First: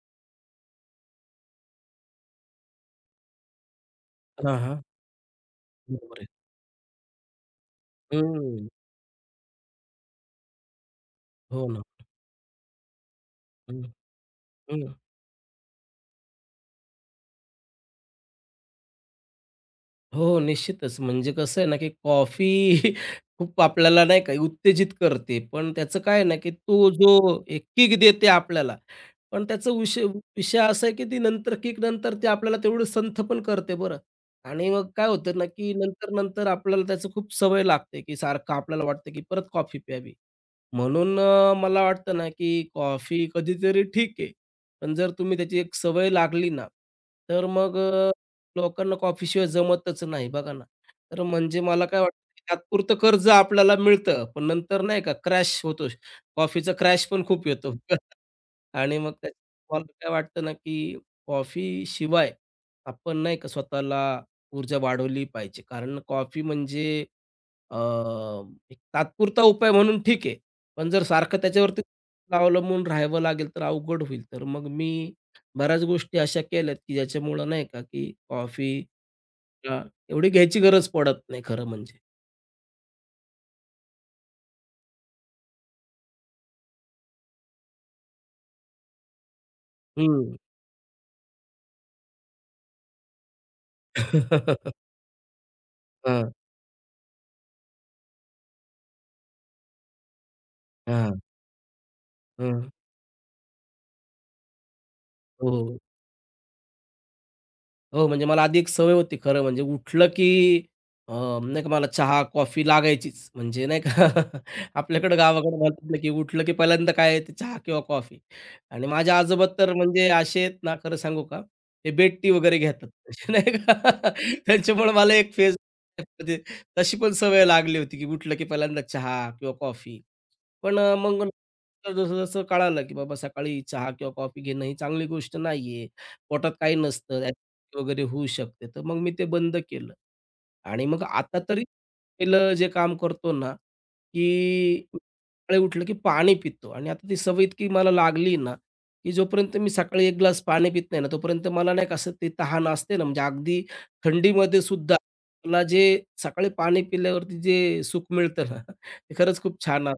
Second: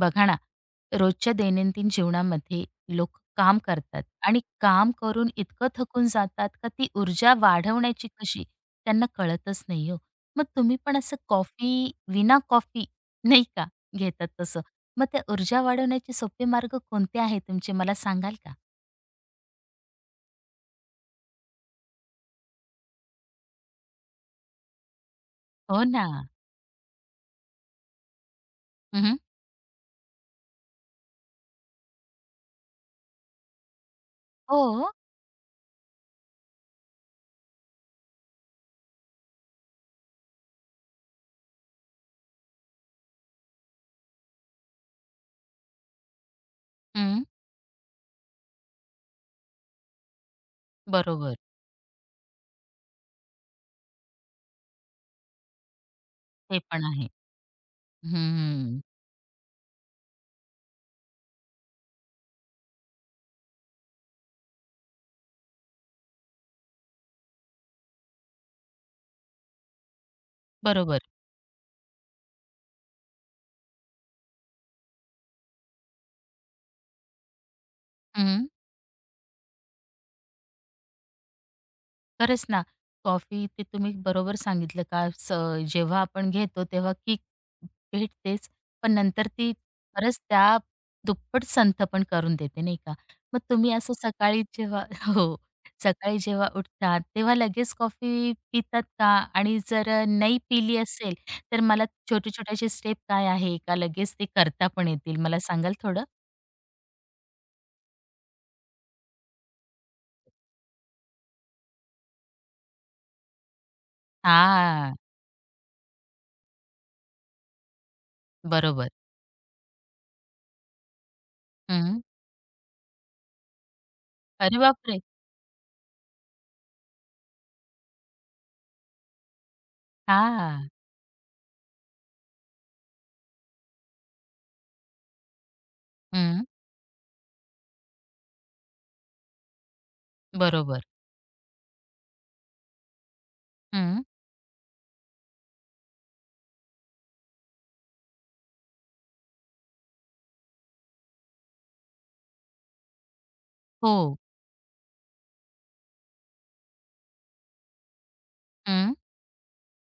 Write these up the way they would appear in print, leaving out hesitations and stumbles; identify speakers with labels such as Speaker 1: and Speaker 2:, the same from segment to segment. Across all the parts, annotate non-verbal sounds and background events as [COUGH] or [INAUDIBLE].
Speaker 1: बघा ना, रोजच्या दैनंदिन जीवनामध्ये लोक काम करतात आणि
Speaker 2: हां, हां.
Speaker 1: काम करून इतकं थकून
Speaker 2: बरोबर आहे.
Speaker 1: जातात का ती ऊर्जा वाढवण्याची कशी
Speaker 2: हं.
Speaker 1: त्यांना कळतच नाही हो. मग तुम्ही पण असं
Speaker 2: हो ना.
Speaker 1: कॉफी विना कॉफी नाही का
Speaker 2: हं,
Speaker 1: घेतात तसं.
Speaker 2: हं.
Speaker 1: मग त्या ऊर्जा वाढवण्याचे सोपे मार्ग कोणते आहेत तुमचे मला सांगाल का?
Speaker 2: हो, निश्चितच. म्हणजे कसं आहे ना, की कॉफी [LAUGHS] खूप आपल्याला नाही का उत्तेजित करते. पण
Speaker 1: हो
Speaker 2: त्याचं
Speaker 1: ना.
Speaker 2: काय आहे ना, की तो जो एक किक देते आपल्याला,
Speaker 1: हं,
Speaker 2: पण त्याचा विषय विषय असा आहे, की ती नंतर किक नंतर ते आपल्याला तेवढं संथ पण करते बरं. आणि मग
Speaker 1: हो.
Speaker 2: काय होतं ना, की नंतर-नंतर आपल्याला त्याची खूप सवय लागते, की सारखं आपल्याला वाटतं, की परत कॉफी प्यावी. म्हणून मला वाटतं ना, की कॉफी कधीतरी ठीक आहे. पण जर तुम्ही त्याची एक सवय लागली ना,
Speaker 1: हं.
Speaker 2: तर मग लोकांना कॉफीशिवाय जमतच नाही बघा ना. तर
Speaker 1: बरोबर.
Speaker 2: म्हणजे मला काय वाटतं, की तात्पुरतं कर्ज आपल्याला मिळतं, पण नंतर नाही का क्रॅश होतो.
Speaker 1: ते
Speaker 2: कॉफीचा
Speaker 1: पण
Speaker 2: क्रॅश
Speaker 1: आहे.
Speaker 2: पण खूप येतो. [LAUGHS]
Speaker 1: हं.
Speaker 2: आणि मग त्यात मला काय वाटतं ना, की कॉफीशिवाय आपण नाही का स्वतःला ऊर्जा वाढवली पाहिजे. कारण कॉफी म्हणजे अ, एक तात्पुरता उपाय म्हणून ठीक आहे. पण
Speaker 1: बरोबर.
Speaker 2: जर सारखं त्याच्यावरती अवलंबून राहावं लागेल तर अवघड होईल. तर मग मी बऱ्याच गोष्टी अशा केल्यात, की ज्याच्यामुळं नाही का, की
Speaker 1: हं.
Speaker 2: कॉफी अ, एवढी घ्यायची गरज पडत नाही खरं म्हणजे.
Speaker 1: खरंच ना, कॉफी ते तुम्ही बरोबर सांगितलं का जेव्हा आपण घेतो तेव्हा किक भेटतेच, पण नंतर ती खरंच
Speaker 2: हं.
Speaker 1: त्या दुप्पट संथ पण करून देते, नाही का? मग तुम्ही असं सकाळी जेव्हा
Speaker 2: [LAUGHS]
Speaker 1: [LAUGHS] हो, सकाळी
Speaker 2: हां,
Speaker 1: जेव्हा उठतात तेव्हा लगेच कॉफी पितात का? आणि जर नाही पिली
Speaker 2: हां,
Speaker 1: असेल,
Speaker 2: हं.
Speaker 1: तर मला छोटे-छोटे
Speaker 2: [LAUGHS]
Speaker 1: स्टेप काय आहे का लगेच ते करता पण येतील? मला सांगाल
Speaker 2: हो.
Speaker 1: थोडं?
Speaker 2: हो, म्हणजे मला आधी एक सवय होती खरं म्हणजे उठलं की अ, नाही का मला चहा, कॉफी लागायचीच. म्हणजे नाही का [LAUGHS]
Speaker 1: हां,
Speaker 2: आपल्याकडं गावाकडे म्हणतात ना, की उठलं की पहिल्यांदा काय ते चहा किंवा कॉफी. आणि
Speaker 1: बरोबर.
Speaker 2: माझे आजोबा तर म्हणजे असे आहेत ना, खरं सांगू का, ते
Speaker 1: हं.
Speaker 2: बेड टी वगैरे घेतात. [LAUGHS] नाही का
Speaker 1: अरे
Speaker 2: त्यांच्यामुळे
Speaker 1: बापरे!
Speaker 2: मला एक फेज म्हणजे तशी पण सवय लागली होती, की उठलं की पहिल्यांदा चहा किंवा कॉफी.
Speaker 1: हां.
Speaker 2: पण मग नंतर जसं-जसं कळालं, की बाबा सकाळी चहा किंवा कॉफी घेणं ही चांगली गोष्ट नाहीये,
Speaker 1: हं.
Speaker 2: पोटात काही नसतं, ॲसिडिटी वगैरे होऊ शकते. तर मग मी ते बंद केलं.
Speaker 1: बरोबर.
Speaker 2: आणि मग आता तरी पहिलं जे काम करतो ना,
Speaker 1: हं.
Speaker 2: की सकाळी उठलं की पाणी पितो आणि आता ती सवय इतकी मला लागली ना, की जोपर्यंत मी सकाळी 1 ग्लास पाणी पित नाही ना, तोपर्यंत मला नाही का असं तहान असते ना, म्हणजे अगदी
Speaker 1: हो.
Speaker 2: थंडीमध्ये सुद्धा मला जे सकाळी पाणी पिल्यावरती जे सुख मिळतं ना,
Speaker 1: हं.
Speaker 2: ते खरंच खूप छान असतं.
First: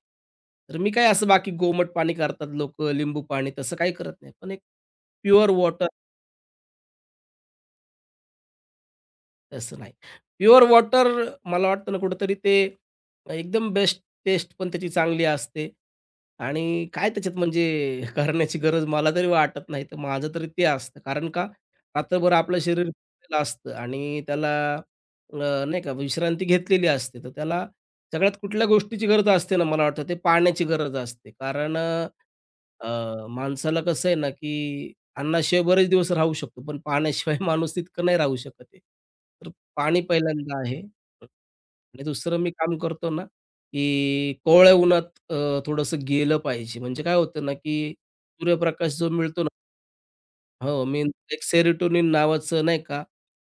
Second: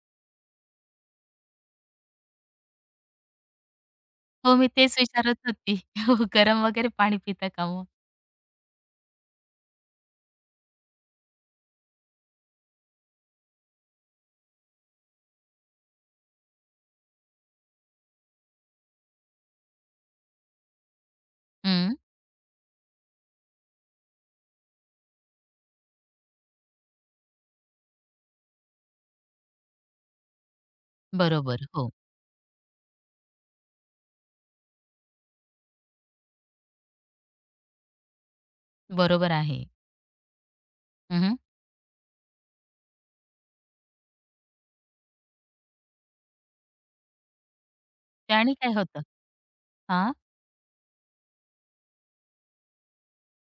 Speaker 2: तर मी काय असं बाकी गोमट पाणी करतात लोकं, लिंबू पाणी तसं काही करत नाही. पण
Speaker 1: हो,
Speaker 2: एक
Speaker 1: मी तेच विचारत
Speaker 2: प्युअर
Speaker 1: होती.
Speaker 2: वॉटर
Speaker 1: [LAUGHS] हो, गरम वगैरे पाणी पिता का मग?
Speaker 2: तसं नाही. प्युअर वॉटर मला वाटतं ना कुठेतरी ते एकदम बेस्ट टेस्ट पण त्याची चांगली असते आणि काय त्याच्यात म्हणजे [LAUGHS] करण्याची गरज मला तरी वाटत नाही. तर माझं तरी ते असतं. कारण का
Speaker 1: हं.
Speaker 2: रात्रभर आपलं शरीर थकलेलं असतं आणि त्याला अ, नाही का विश्रांती घेतलेली असते. तर त्याला सगळ्यात कुठल्या गोष्टीची गरज असते ना मला वाटतं ते पाण्याची गरज असते.
Speaker 1: बरोबर.
Speaker 2: कारण
Speaker 1: हो,
Speaker 2: माणसाला कसं आहे ना, की अन्नाशिवाय बरेच दिवस राहू शकतो, पण पाण्याशिवाय [LAUGHS] माणूस तितकं नाही राहू शकत आहे.
Speaker 1: बरोबर
Speaker 2: तर
Speaker 1: आहे.
Speaker 2: पाणी पहिल्यांदा आहे
Speaker 1: हं,
Speaker 2: आणि दुसरं मी काम करतो ना, की कोवळ्या उन्हात अ, थोडंसं गेलं पाहिजे. म्हणजे काय होतं ना, की
Speaker 1: त्याने काय
Speaker 2: सूर्यप्रकाश
Speaker 1: होतं?
Speaker 2: जो मिळतो ना
Speaker 1: हां.
Speaker 2: हो, मी एक सेरोटोनिन नावाचं नाही का,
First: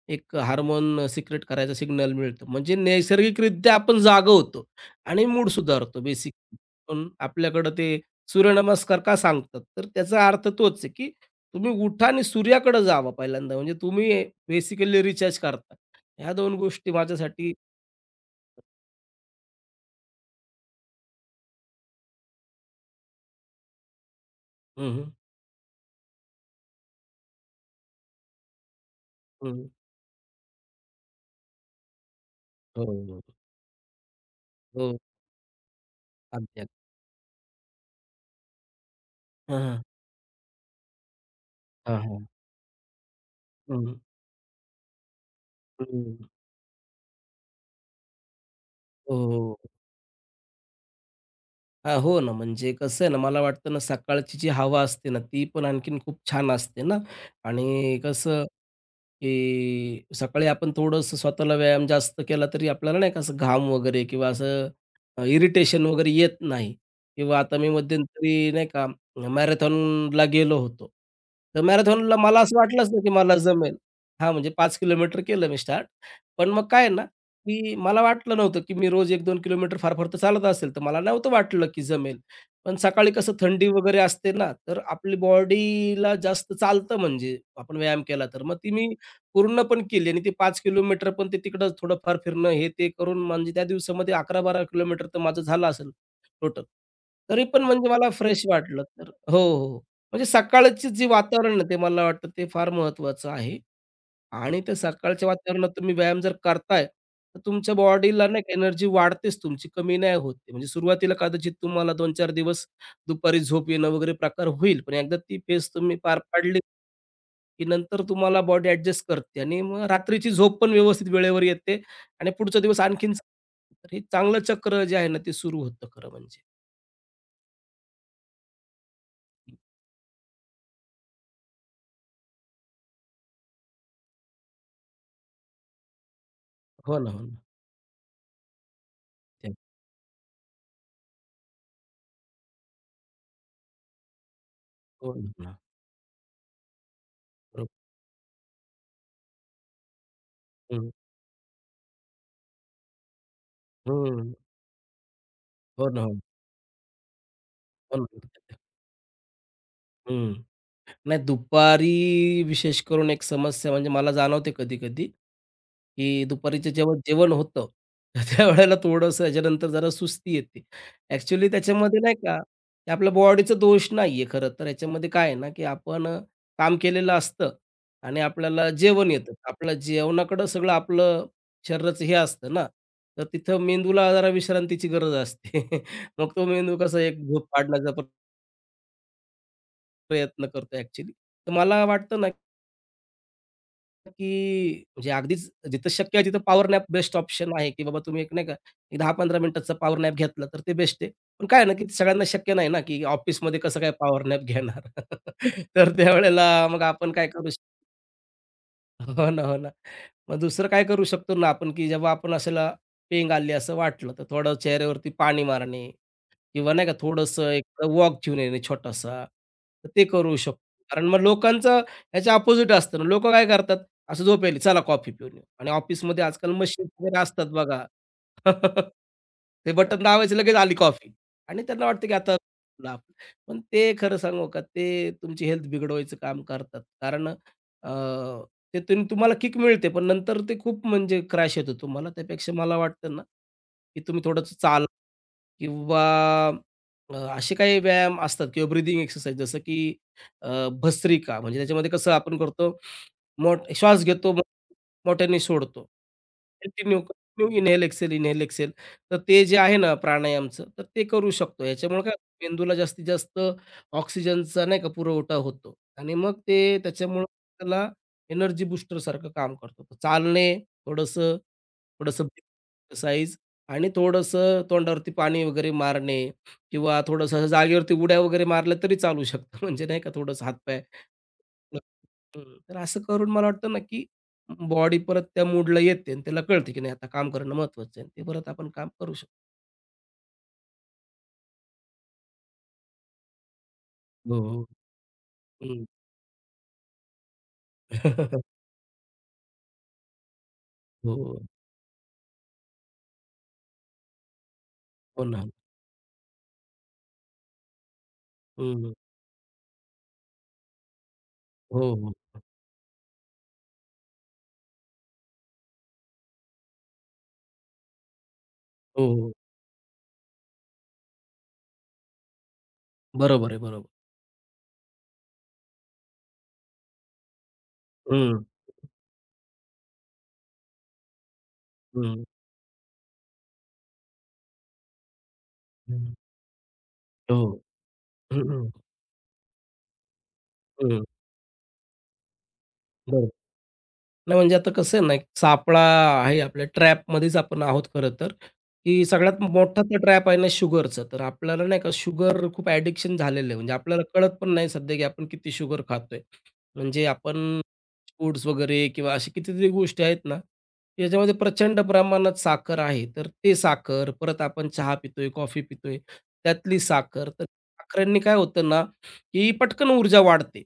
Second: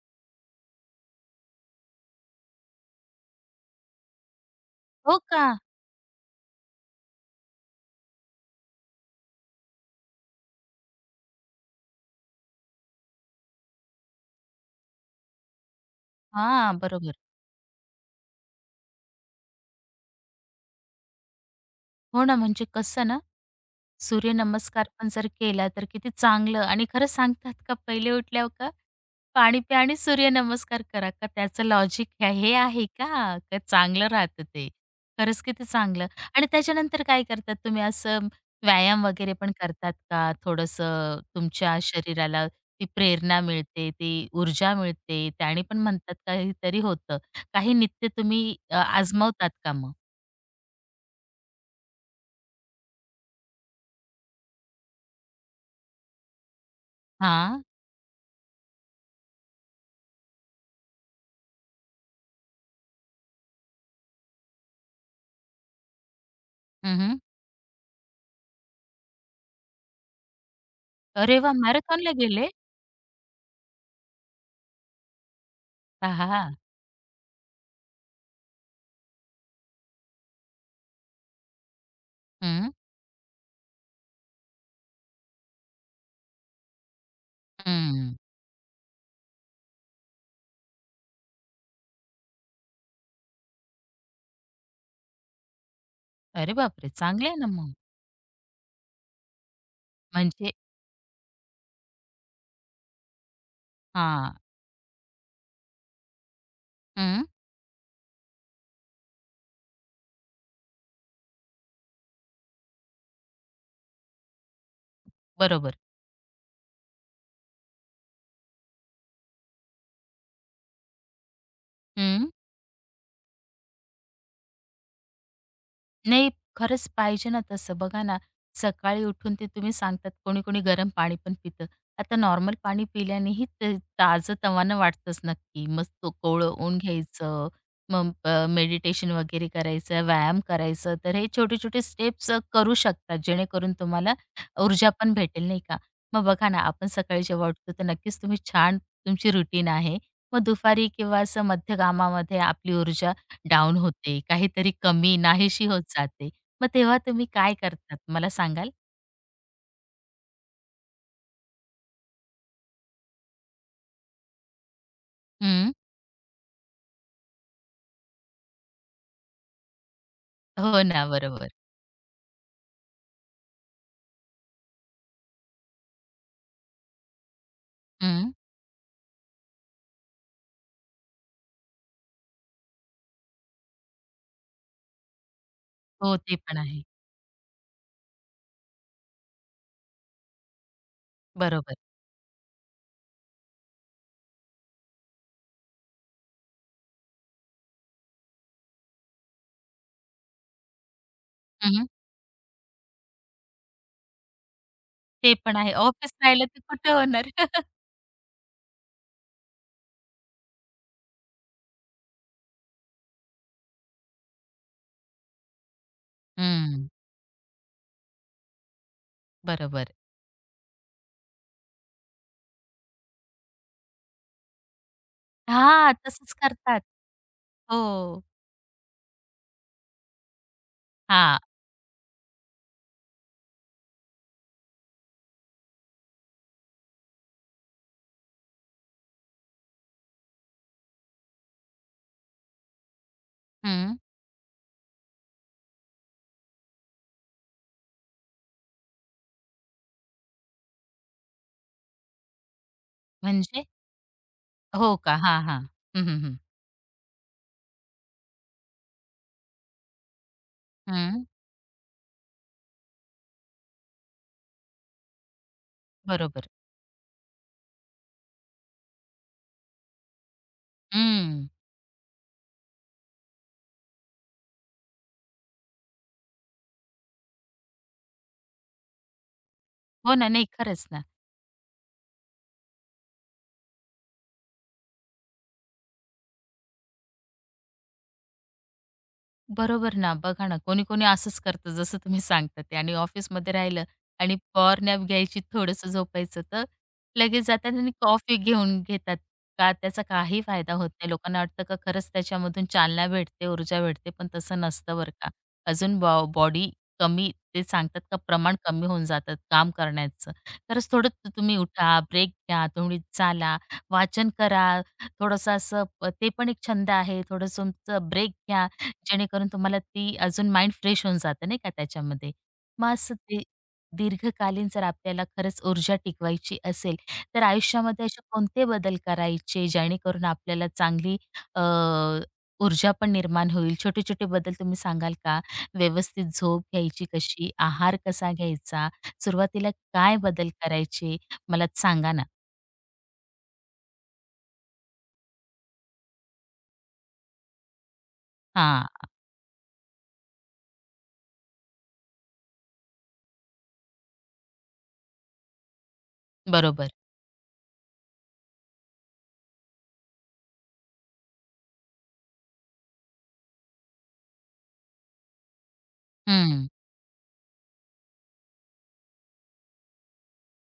Speaker 2: एक हार्मोन सिक्रेट करायचा सिग्नल मिळतो. म्हणजे नैसर्गिकरित्या आपण जागं होतो
Speaker 1: हो
Speaker 2: आणि
Speaker 1: का?
Speaker 2: मूड सुधारतो बेसिक. पण आपल्याकडं ते सूर्यनमस्कार का सांगतात? तर त्याचा अर्थ तोच आहे, की तुम्ही उठा आणि सूर्याकडे जावा पहिल्यांदा. म्हणजे तुम्ही बेसिकली रिचार्ज करता. ह्या 2
Speaker 1: हा,
Speaker 2: गोष्टी
Speaker 1: बरोबर.
Speaker 2: माझ्यासाठी.
Speaker 1: हो ना, म्हणजे कसं ना सूर्यनमस्कार
Speaker 2: हं, हं.
Speaker 1: पण जर केला तर किती चांगलं आणि खरंच सांगतात का पहिले उठल्यावर का पाणी प्या आणि सूर्यनमस्कार करा का त्याचं लॉजिक हे
Speaker 2: हो,
Speaker 1: आहे
Speaker 2: हो.
Speaker 1: का? का चांगलं राहतं ते.
Speaker 2: हो.
Speaker 1: खरंच किती चांगलं आणि
Speaker 2: अगदी, अगदी.
Speaker 1: त्याच्यानंतर काय करतात तुम्ही असं व्यायाम वगैरे पण
Speaker 2: हां, हां.
Speaker 1: करतात का? थोडंसं तुमच्या
Speaker 2: हां, हां.
Speaker 1: शरीराला ती प्रेरणा
Speaker 2: हं,
Speaker 1: मिळते,
Speaker 2: हं.
Speaker 1: ती ऊर्जा मिळते त्याने पण म्हणतात काहीतरी होतं. काही नित्य तुम्ही
Speaker 2: हो,
Speaker 1: आजमावतात
Speaker 2: हो.
Speaker 1: का मग?
Speaker 2: हो ना, म्हणजे कसं आहे ना, मला वाटतं ना, सकाळची जी हवा असते ना, ती पण आणखीन खूप छान असते ना
Speaker 1: हां.
Speaker 2: आणि कसं की सकाळी आपण थोडंसं स्वतःला व्यायाम जास्त केला तरी आपल्याला नाही का असं घाम वगैरे किंवा असं इरिटेशन वगैरे येत नाही
Speaker 1: हं,
Speaker 2: किंवा आता मी मध्यंतरी नाही का मॅरेथॉनला गेलो होतो.
Speaker 1: अरे वाह!
Speaker 2: तर
Speaker 1: मॅरेथॉनला
Speaker 2: मॅरेथॉनला मला
Speaker 1: गेले?
Speaker 2: असं वाटलंच नाही की मला जमेल. हां, म्हणजे 5 किलोमीटर केलं मी स्टार्ट.
Speaker 1: आहा!
Speaker 2: पण मग काय ना, की मला वाटलं नव्हतं की मी रोज 1-2 किलोमीटर फार फार तर चालत असेल, तर मला नव्हतं वाटलं की जमेल.
Speaker 1: हं,
Speaker 2: पण सकाळी कसं थंडी वगैरे असते ना, तर आपली बॉडीला जास्त चालतं म्हणजे आपण व्यायाम
Speaker 1: हं.
Speaker 2: केला तर. मग ती मी पूर्ण पण केली आणि ते 5 किलोमीटर पण ते तिकडं थोडंफार फिरणं, हे ते करून म्हणजे त्या दिवसामध्ये 11-12 किलोमीटर तर माझं झालं असेल
Speaker 1: अरे
Speaker 2: टोटल.
Speaker 1: बापरे! चांगले आहे
Speaker 2: तरी
Speaker 1: ना
Speaker 2: पण
Speaker 1: मग.
Speaker 2: म्हणजे मला फ्रेश वाटलं तर हो, हो. हो. म्हणजे
Speaker 1: म्हणजे
Speaker 2: सकाळचे जे वातावरण आहे ते मला वाटतं ते फार महत्त्वाचं आहे
Speaker 1: हां.
Speaker 2: आणि त्या सकाळच्या वातावरणात तुम्ही व्यायाम जर करताय,
Speaker 1: हं.
Speaker 2: तर तुमच्या बॉडीला नाही एनर्जी वाढतेच तुमची, कमी नाही होते आहे. म्हणजे सुरुवातीला कदाचित तुम्हाला 2-4 दिवस दुपारी झोप येणं वगैरे प्रकार होईल, पण एकदा ती फेज
Speaker 1: बरोबर.
Speaker 2: तुम्ही पार पाडली की नंतर तुम्हाला बॉडी ॲडजस्ट करते आणि मग रात्रीची झोप पण व्यवस्थित वेळेवर येते
Speaker 1: हं.
Speaker 2: आणि पुढचा दिवस आणखीन चांगला. तर हे चांगलं चक्र जे आहे ना, ते सुरू होतं खरं
Speaker 1: नाही,
Speaker 2: म्हणजे.
Speaker 1: खरंच पाहिजे ना तसं. बघा ना, सकाळी उठून ते तुम्ही सांगतात कोणी-कोणी गरम पाणी पण पितं. आता नॉर्मल पाणी पिल्यानेही ते ताजंतवानं वाटतंच नक्की. मग तो कोवळं ऊन
Speaker 2: हो ना, हो ना.
Speaker 1: घ्यायचं, मग मेडिटेशन वगैरे
Speaker 2: ते
Speaker 1: करायचं, व्यायाम करायचं. तर हे छोटे-छोटे स्टेप्स करू शकतात जेणेकरून तुम्हाला ऊर्जा
Speaker 2: हो
Speaker 1: पण
Speaker 2: ना, हो
Speaker 1: भेटेल,
Speaker 2: ना.
Speaker 1: नाही का? मग बघा ना, आपण सकाळी जेव्हा
Speaker 2: बरोबर.
Speaker 1: उठतो तर नक्कीच तुम्ही छान तुमची रुटीन आहे. मग दुपारी
Speaker 2: हं,
Speaker 1: किंवा असं मध्यकामामध्ये आपली ऊर्जा डाउन होते,
Speaker 2: हं.
Speaker 1: काहीतरी कमी, नाहीशी होत
Speaker 2: हो ना, हो ना.
Speaker 1: जाते. मग तेव्हा तुम्ही काय
Speaker 2: हो
Speaker 1: करतात
Speaker 2: ना.
Speaker 1: मला सांगाल?
Speaker 2: हं. नाही, दुपारी विशेष करून एक समस्या म्हणजे मला जाणवते कधी-कधी,
Speaker 1: हं.
Speaker 2: की दुपारीचं जेव्हा जेवण होतं, [LAUGHS] त्यावेळेला थोडंसं याच्यानंतर जरा सुस्ती येते.
Speaker 1: हो ना,
Speaker 2: ॲक्चुअली
Speaker 1: बरोबर.
Speaker 2: त्याच्यामध्ये नाही का, की आपल्या बॉडीचा दोष नाहीये खरं तर. याच्यामध्ये काय आहे ना, की आपण काम केलेलं असतं आणि
Speaker 1: हं.
Speaker 2: आपल्याला जेवण येतं. आपलं जेवणाकडं सगळं आपलं शरीराचं हे असतं ना, तर तिथं मेंदूला जरा विश्रांतीची गरज असते. [LAUGHS]
Speaker 1: हो,
Speaker 2: मग
Speaker 1: ते
Speaker 2: तो
Speaker 1: पण
Speaker 2: मेंदू
Speaker 1: आहे.
Speaker 2: कसा एक झोप पाडण्याचा प्रयत्न करतो ॲक्चुअली. तर
Speaker 1: बरोबर.
Speaker 2: मला वाटतं ना की म्हणजे अगदीच जिथं शक्य आहे तिथं पॉवर नॅप बेस्ट ऑप्शन आहे, की बाबा तुम्ही एक नाही का, एक 10-15 मिनिटाचा पॉवर नॅप घेतला तर ते बेस्ट आहे. पण काय आहे ना, की
Speaker 1: हं.
Speaker 2: सगळ्यांना शक्य नाही ना, की ऑफिसमध्ये कसं काय पॉवर नॅप घेणार?
Speaker 1: ते पण
Speaker 2: [LAUGHS]
Speaker 1: आहे.
Speaker 2: तर
Speaker 1: ऑफिस राहिलं तर
Speaker 2: त्यावेळेला मग
Speaker 1: कुठे
Speaker 2: आपण काय
Speaker 1: होणार?
Speaker 2: करू
Speaker 1: [LAUGHS]
Speaker 2: शकतो हो ना, हो ना. मग दुसरं काय करू शकतो ना आपण, की जेव्हा आपण अशाला पेंग आली असं वाटलं, तर थोडं चेहऱ्यावरती पाणी मारणे किंवा नाही
Speaker 1: हं.
Speaker 2: का थोडंसं एक वॉक घेऊन येणे छोटासा, तर
Speaker 1: बरोबर.
Speaker 2: ते करू शकतो. कारण मग लोकांचं ह्याच्या अपोझिट असतं ना. लोकं काय करतात, असं झोप चला कॉफी पिऊन येऊ आणि
Speaker 1: हां,
Speaker 2: ऑफिसमध्ये
Speaker 1: तसंच
Speaker 2: आजकाल
Speaker 1: करतात.
Speaker 2: मशीन वगैरे असतात बघा.
Speaker 1: हो.
Speaker 2: [LAUGHS] ते बटन दाबायचं लगेच आली कॉफी
Speaker 1: हां.
Speaker 2: आणि त्यांना वाटतं की आता लाभ. पण ते खरं सांगू का, ते तुमची हेल्थ बिघडवायचं काम करतात. कारण त्यातून तुम्हाला किक मिळते, पण नंतर ते खूप म्हणजे क्रॅश येतो तुम्हाला. त्यापेक्षा मला वाटतं ना,
Speaker 1: हं.
Speaker 2: की तुम्ही थोडंसं चाला. किंवा असे काही व्यायाम असतात किंवा ब्रीदिंग एक्सरसाइज जसं की अ, भस्त्रिका म्हणजे त्याच्यामध्ये कसं आपण करतो मोठ
Speaker 1: म्हणजे?
Speaker 2: श्वास घेतो
Speaker 1: हो का?
Speaker 2: मोठ्याने
Speaker 1: हां, हां.
Speaker 2: सोडतो.
Speaker 1: हं, हं, हं.
Speaker 2: Continue, continue inhale, exhale, inhale, exhale. तर ते जे आहे ना प्राणायामचं, तर ते
Speaker 1: हं.
Speaker 2: करू शकतो. याच्यामुळे काय होतं, मेंदूला जास्तीत जास्त ऑक्सिजनचा नाही का पुरवठा होतो आणि मग
Speaker 1: बरोबर.
Speaker 2: ते त्याच्यामुळं त्याला एनर्जी बूस्टरसारखं काम करतो. तर चालणे, थोडंसं,
Speaker 1: हं.
Speaker 2: थोडंसं एक्सरसाइज आणि थोडंसं तोंडावरती पाणी वगैरे मारणे किंवा थोडंसं असं जागेवरती उड्या वगैरे मारल्या तरी चालू शकतं. [LAUGHS] म्हणजे नाही का
Speaker 1: हो ना.
Speaker 2: थोडंसं
Speaker 1: नाही,
Speaker 2: हातपाय
Speaker 1: खरंच ना.
Speaker 2: तर असं करून मला वाटतं ना, की बॉडी परत त्या मूडला येते आणि त्याला कळते, की नाही आता काम करणं महत्त्वाचं आहे. ते परत आपण काम करू हो, हो.
Speaker 1: बरोबर ना. बघा ना, कोणी-कोणी असंच करतं जसं तुम्ही सांगता ते आणि ऑफिसमध्ये राहिलं आणि
Speaker 2: शकतो.
Speaker 1: पॉवर नॅप घ्यायची,
Speaker 2: हं.
Speaker 1: थोडंसं झोपायचं, तर लगेच जातात आणि कॉफी
Speaker 2: [LAUGHS]
Speaker 1: घेऊन घेतात. का त्याचा काही फायदा होत नाही.
Speaker 2: हो, हो.
Speaker 1: लोकांना वाटतं का खरंच त्याच्यामधून चालना भेटते, ऊर्जा भेटते, पण तसं नसतं बरं
Speaker 2: हो
Speaker 1: का.
Speaker 2: ना.
Speaker 1: अजून बॉडी कमी ते सांगतात का प्रमाण कमी
Speaker 2: हं.
Speaker 1: होऊन जातात काम करण्याचं. खरंच थोडं तुम्ही
Speaker 2: हो,
Speaker 1: उठा,
Speaker 2: हो.
Speaker 1: ब्रेक घ्या, तुम्ही चाला, वाचन करा, थोडंसं असं ते पण एक छंद आहे. थोडंसं तुमचं ब्रेक घ्या.
Speaker 2: हो, हो.
Speaker 1: जेणेकरून तुम्हाला ती अजून माइंड फ्रेश होऊन जातं नाही का त्याच्यामध्ये. मग असं ते
Speaker 2: बरोबर आहे, बरोबर.
Speaker 1: दीर्घकालीन जर आपल्याला खरंच ऊर्जा टिकवायची असेल, तर आयुष्यामध्ये असे
Speaker 2: हं,
Speaker 1: कोणते बदल करायचे जेणेकरून आपल्याला चांगली अ,
Speaker 2: हं.
Speaker 1: ऊर्जा पण निर्माण होईल? छोटे-छोटे बदल तुम्ही सांगाल का?
Speaker 2: हं.
Speaker 1: व्यवस्थित झोप घ्यायची
Speaker 2: हो.
Speaker 1: कशी? आहार कसा
Speaker 2: हं, हं.
Speaker 1: घ्यायचा? सुरुवातीला काय बदल करायचे? मला सांगा ना?
Speaker 2: बरोबर. नाही म्हणजे आता कसं आहे ना, एक सापळा आहे आपल्या ट्रॅपमध्येच आपण आहोत खरं तर,
Speaker 1: हां,
Speaker 2: की सगळ्यात मोठा तर ट्रॅप आहे ना शुगरचं. तर आपल्याला नाही का शुगर खूप ॲडिक्शन झालेलं आहे. म्हणजे आपल्याला कळत पण नाही सध्या, की आपण किती शुगर खातोय.
Speaker 1: बरोबर.
Speaker 2: म्हणजे आपण फूड्स वगैरे किंवा अशा कितीतरी गोष्टी आहेत ना, याच्यामध्ये प्रचंड प्रमाणात साखर आहे. तर ते साखर, परत आपण चहा पितोय, कॉफी पितोय,
Speaker 1: हं.
Speaker 2: त्यातली साखर. तर साखरेने काय होतं ना, की पटकन ऊर्जा वाढते.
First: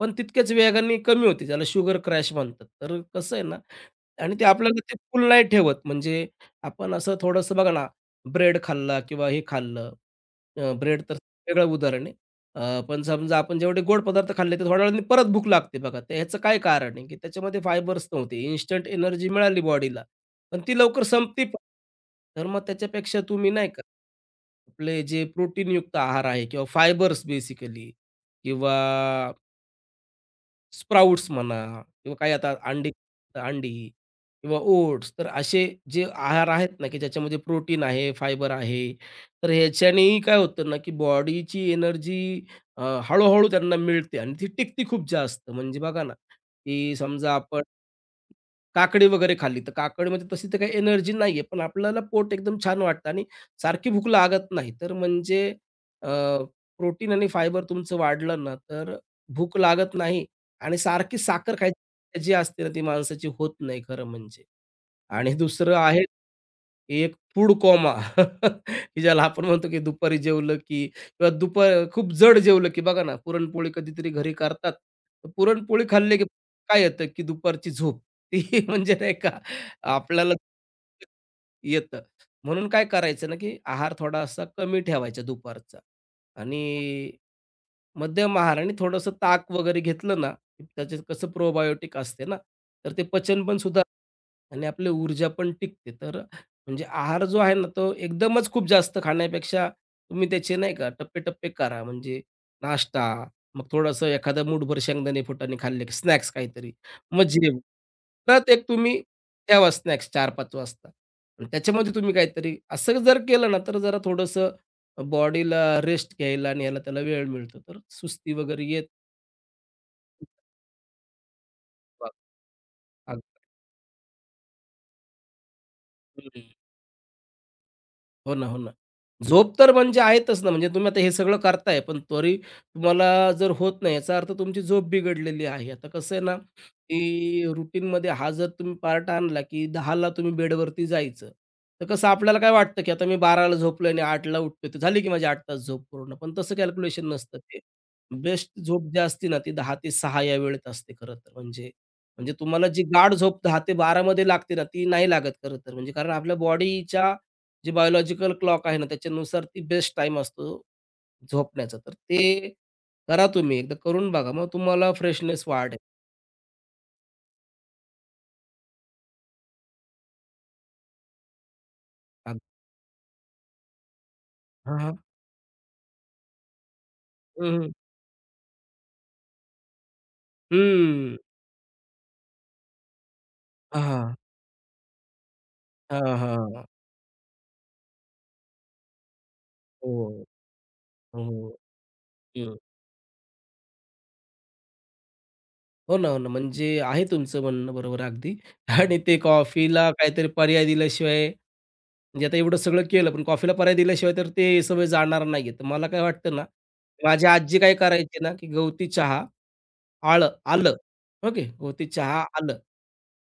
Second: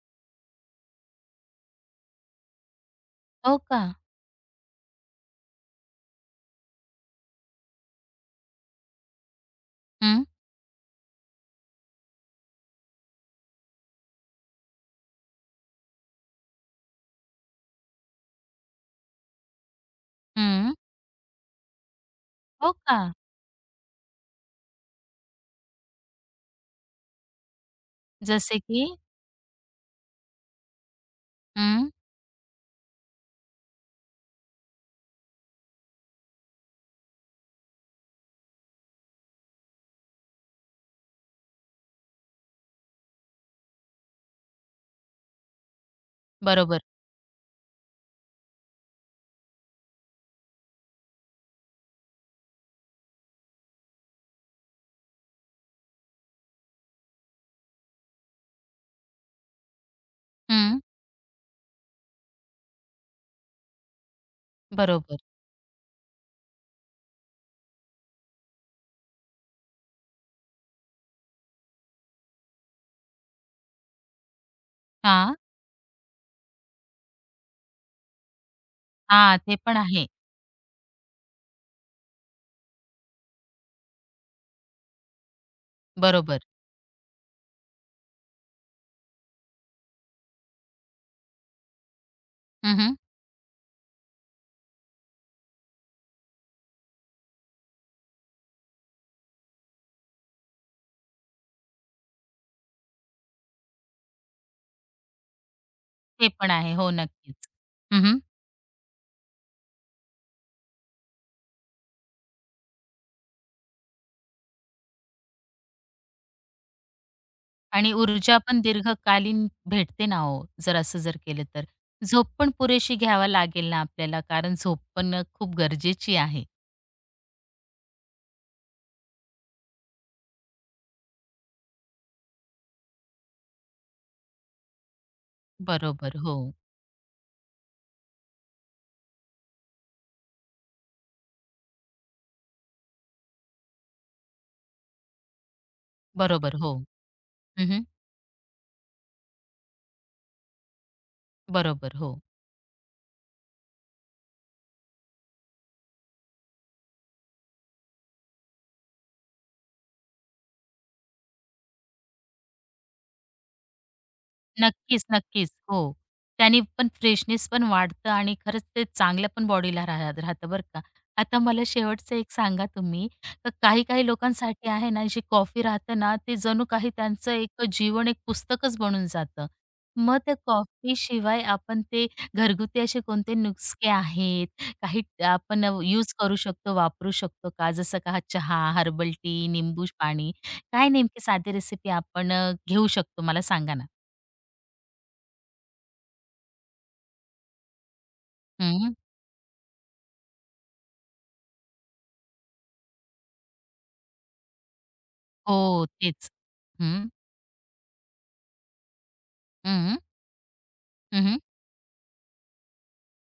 Speaker 2: पण तितक्याच वेगाने कमी होते. त्याला शुगर क्रॅश म्हणतात. तर कसं आहे
Speaker 1: हो
Speaker 2: ना
Speaker 1: का?
Speaker 2: आणि ते आपल्याला ते फुल नाही ठेवत. म्हणजे आपण असं थोडंसं बघा ना, ब्रेड खाल्ला किंवा हे खाल्लं,
Speaker 1: हं,
Speaker 2: ब्रेड तर वेगळं उदाहरण आहे. पण समजा आपण जेवढे गोड पदार्थ खाल्ले, तर थोड्या वेळाने परत भूक लागते बघा. तर ह्याचं काय कारण आहे, की त्याच्यामध्ये फायबर्स नव्हते. इन्स्टंट एनर्जी मिळाली बॉडीला, पण
Speaker 1: हं.
Speaker 2: ती लवकर संपते पण. तर मग
Speaker 1: हो का?
Speaker 2: त्याच्यापेक्षा तुम्ही नाही का, आपले जे प्रोटीनयुक्त आहार आहे किंवा फायबर्स बेसिकली
Speaker 1: जसे
Speaker 2: किंवा
Speaker 1: की?
Speaker 2: स्प्राउट्स म्हणा
Speaker 1: हं.
Speaker 2: किंवा काही आता अंडी अंडी किंवा ओट्स तर असे जे आहार आहेत ना, की ज्याच्यामध्ये प्रोटीन आहे, फायबर आहे. तर ह्याच्यानेही काय होतं ना, की बॉडीची एनर्जी अ, हळू-हळू त्यांना मिळते आणि ती टिकते खूप जास्त. म्हणजे बघा ना,
Speaker 1: बरोबर.
Speaker 2: की समजा आपण काकडी वगैरे खाल्ली, तर काकडीमध्ये तशी तर काही एनर्जी नाहीये, पण आपल्याला पोट एकदम छान वाटतं आणि सारखी भूक लागत नाही. तर म्हणजे अ, प्रोटीन आणि फायबर तुमचं वाढलं ना, तर भूक लागत नाही आणि
Speaker 1: हं.
Speaker 2: सारखी साखर खायची जी असते ना, ती माणसाची होत नाही खरं म्हणजे.
Speaker 1: बरोबर.
Speaker 2: आणि दुसरं आहे एक फूड कोमा [LAUGHS] की ज्याला आपण म्हणतो की दुपारी जेवलं की किंवा दुपार खूप जड जेवलं की बघा ना, पुरणपोळी कधीतरी घरी करतात. तर
Speaker 1: हां.
Speaker 2: पुरणपोळी खाल्ली की काय येतं की दुपारची झोप. ती [LAUGHS] म्हणजे नाही का
Speaker 1: हां, ते पण आहे.
Speaker 2: आपल्याला येतं. म्हणून काय करायचं ना, की आहार थोडासा कमी ठेवायचा दुपारचा
Speaker 1: बरोबर.
Speaker 2: आणि मध्यम आहार आणि थोडंसं ताक वगैरे घेतलं ना, त्याच्यात कसं प्रोबायोटिक असते ना,
Speaker 1: हं,
Speaker 2: तर
Speaker 1: हं.
Speaker 2: ते पचन पण सुधार आणि आपली ऊर्जा पण टिकते. तर म्हणजे आहार जो आहे ना, तो एकदमच खूप जास्त खाण्यापेक्षा तुम्ही त्याचे नाही का टप्पे-टप्पे करा. म्हणजे नाश्ता, मग थोडंसं एखादं मूठभर शेंगदाणे फुटाणे खाल्ले, की
Speaker 1: ते
Speaker 2: स्नॅक्स
Speaker 1: पण
Speaker 2: काहीतरी,
Speaker 1: आहे. हो,
Speaker 2: मग
Speaker 1: नक्कीच.
Speaker 2: जेवण.
Speaker 1: हं, हं.
Speaker 2: परत एक तुम्ही ठेवा स्नॅक्स 4-5 वाजता आणि त्याच्यामध्ये तुम्ही काहीतरी असं जर केलं ना, तर जरा थोडंसं बॉडीला रेस्ट घ्यायला आणि ह्याला त्याला वेळ मिळतो. तर
Speaker 1: आणि
Speaker 2: सुस्ती
Speaker 1: ऊर्जा पण
Speaker 2: वगैरे येत
Speaker 1: दीर्घकालीन भेटते ना हो, जर असं जर केलं तर. झोप पण पुरेशी घ्यावा लागेल ना आपल्याला, कारण झोप पण खूप गरजेची आहे.
Speaker 2: हो ना, हो ना. झोप तर म्हणजे आहेतच ना, म्हणजे तुम्ही आता हे सगळं करताय, पण तरी तुम्हाला जर होत नाही, याचा अर्थ तुमची झोप बिघडलेली आहे. आता कसं
Speaker 1: बरोबर.
Speaker 2: आहे ना,
Speaker 1: हो.
Speaker 2: की रुटीनमध्ये हा जर तुम्ही पार्ट आणला, की 10:00ला तुम्ही बेडवरती जायचं. तर कसं आपल्याला काय वाटतं, की आता मी 12:00ला झोपलोय आणि 8:00ला उठतोय, तर झाली की माझी 8 तास झोप पूर्ण. पण तसं
Speaker 1: बरोबर. हो.
Speaker 2: कॅल्क्युलेशन नसतं ते.
Speaker 1: हं, हं.
Speaker 2: बेस्ट झोप जी असते ना, ती 10 ते 6 या वेळेत असते खरं तर. म्हणजे
Speaker 1: बरोबर. हो.
Speaker 2: म्हणजे तुम्हाला जी गाढ झोप 10 ते 12 मध्ये लागते ना, ती नाही लागत खरं तर. म्हणजे कारण आपल्या बॉडीच्या जी बायोलॉजिकल क्लॉक आहे ना, त्याच्यानुसार ती बेस्ट टाइम असतो झोपण्याचा. तर ते करा तुम्ही, एकदा करून बघा. मग तुम्हाला
Speaker 1: नक्कीच,
Speaker 2: फ्रेशनेस
Speaker 1: नक्कीच.
Speaker 2: वाढेल.
Speaker 1: हो. त्याने पण फ्रेशनेस पण वाढतं आणि खरंच ते चांगलं पण बॉडीला राहतं बरं का. आता मला शेवटचं एक
Speaker 2: अग
Speaker 1: सांगा तुम्ही, तर काही-काही लोकांसाठी
Speaker 2: हां,
Speaker 1: आहे
Speaker 2: हां.
Speaker 1: ना, जी कॉफी राहते ना, ते जणू काही त्यांचं
Speaker 2: हं,
Speaker 1: एक
Speaker 2: हं.
Speaker 1: जीवन एक पुस्तकच बनून जातं. मग त्या
Speaker 2: हं.
Speaker 1: कॉफीशिवाय आपण ते घरगुती असे कोणते नुस्खे
Speaker 2: हां,
Speaker 1: आहेत, काही आपण यूज करू
Speaker 2: हां,
Speaker 1: शकतो, वापरू शकतो का? जसं का हा चहा, हर्बल टी, निंबू
Speaker 2: हो, हो.
Speaker 1: पाणी, काय नेमकी साधी रेसिपी आपण
Speaker 2: हं.
Speaker 1: घेऊ शकतो मला सांगा ना?
Speaker 2: हो ना, हो ना. म्हणजे आहे तुमचं म्हणणं बरोबर अगदी
Speaker 1: हं.
Speaker 2: आणि ते कॉफीला काहीतरी पर्याय दिल्याशिवाय म्हणजे आता एवढं सगळं केलं, पण कॉफीला पर्याय दिल्याशिवाय तर ते सवय जाणार नाहीये. तर मला
Speaker 1: हो,
Speaker 2: काय
Speaker 1: तेच.
Speaker 2: वाटतं ना,
Speaker 1: हं,
Speaker 2: माझी आजी काय करायची ना, की गवती चहा
Speaker 1: हं,
Speaker 2: आळं आलं.
Speaker 1: हं,
Speaker 2: ओके. हो, ते चहा आलं.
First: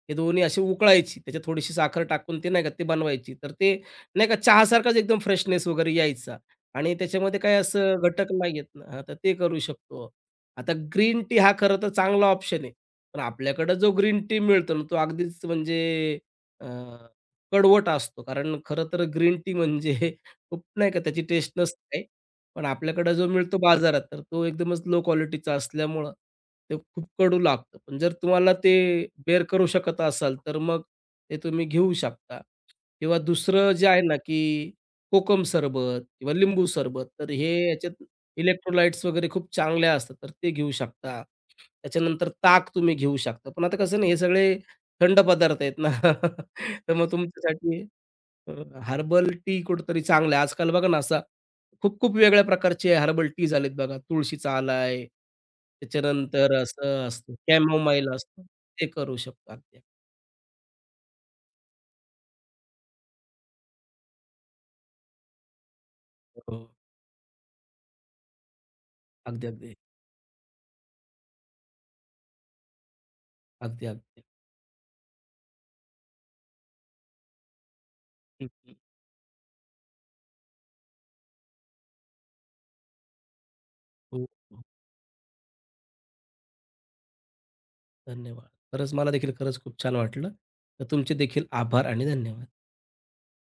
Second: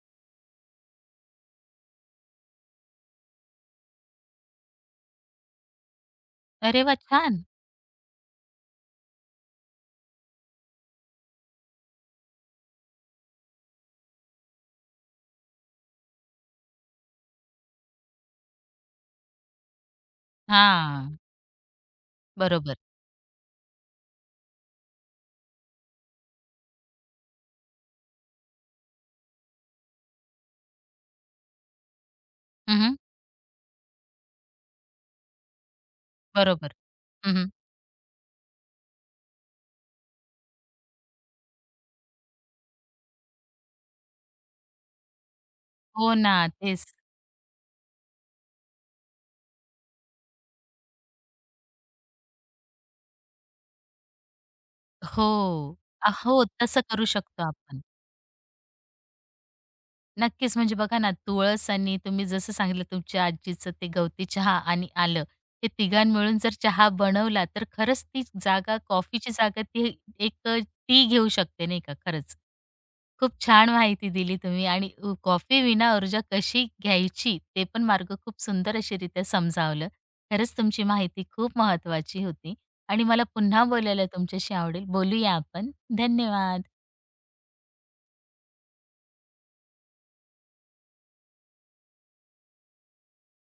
Speaker 2: हे दोन्ही अशी उकळायची. त्याच्यात थोडीशी साखर टाकून ते नाही का ते बनवायची. तर ते नाही का चहासारखाच एकदम फ्रेशनेस वगैरे यायचा
Speaker 1: अरे
Speaker 2: आणि
Speaker 1: वाह!
Speaker 2: त्याच्यामध्ये
Speaker 1: छान.
Speaker 2: काही असं घटक नाहीयेत ना हां, तर ते करू शकतो. आता ग्रीन टी हा खरं तर चांगला ऑप्शन आहे. पण आपल्याकडं जो ग्रीन टी मिळतो ना, तो अगदीच म्हणजे अ, कडवट असतो. कारण खरं तर ग्रीन टी म्हणजे [LAUGHS] खूप नाही का
Speaker 1: हां,
Speaker 2: त्याची टेस्ट नसते. पण
Speaker 1: बरोबर.
Speaker 2: आपल्याकडे जो मिळतो बाजारात, तर तो एकदमच लो क्वालिटीचा असल्यामुळं ते खूप कडू लागतं. पण जर तुम्हाला ते बेअर करू शकत असाल, तर मग ते तुम्ही घेऊ शकता
Speaker 1: हं, हं.
Speaker 2: किंवा दुसरं जे आहे ना, की कोकम सरबत किंवा लिंबू
Speaker 1: बरोबर.
Speaker 2: सरबत, तर
Speaker 1: हं, हं.
Speaker 2: हे याच्यात इलेक्ट्रोलाइट्स वगैरे खूप चांगल्या असतात, तर ते घेऊ शकता. त्याच्यानंतर ताक तुम्ही घेऊ शकता. पण आता कसं ना, हे सगळे थंड पदार्थ आहेत ना,
Speaker 1: हो ना,
Speaker 2: [LAUGHS] तर
Speaker 1: तेच.
Speaker 2: मग तुमच्यासाठी अ, हर्बल टी कुठेतरी चांगला आहे. आजकाल बघा ना, असा खूप खूप वेगळ्या प्रकारचे हर्बल टीज आलेत बघा. तुळशीचा आला आहे,
Speaker 1: हो. हो,
Speaker 2: त्याच्यानंतर
Speaker 1: तसं करू
Speaker 2: असं असतं
Speaker 1: शकतो आपण.
Speaker 2: कॅमोमाईल असतं. ते करू शकतो. अगदी.
Speaker 1: नक्कीच, म्हणजे बघा ना, तुळस आणि तुम्ही जसं सांगितलं तुमच्या आजीचं ते गवती चहा आणि आलं, हे तिघां मिळून जर
Speaker 2: हो.
Speaker 1: चहा बनवला, तर खरंच ती जागा, कॉफीची
Speaker 2: अगदी,
Speaker 1: जागा,
Speaker 2: अगदी.
Speaker 1: ती एक टी घेऊ शकते, नाही का? खरंच. खूप छान
Speaker 2: अगदी,
Speaker 1: माहिती
Speaker 2: अगदी.
Speaker 1: दिली तुम्ही आणि कॉफी विना ऊर्जा कशी घ्यायची ते पण मार्ग खूप
Speaker 2: हं, हं.
Speaker 1: सुंदर अशी रित्या समजावलं. खरंच तुमची माहिती खूप महत्वाची होती आणि मला पुन्हा बोलायला
Speaker 2: हो,
Speaker 1: तुमच्याशी
Speaker 2: हो.
Speaker 1: आवडेल. बोलूया आपण. धन्यवाद.
Speaker 2: धन्यवाद. खरंच मला देखील खरंच खूप छान वाटलं. तर तुमचे देखील आभार आणि धन्यवाद.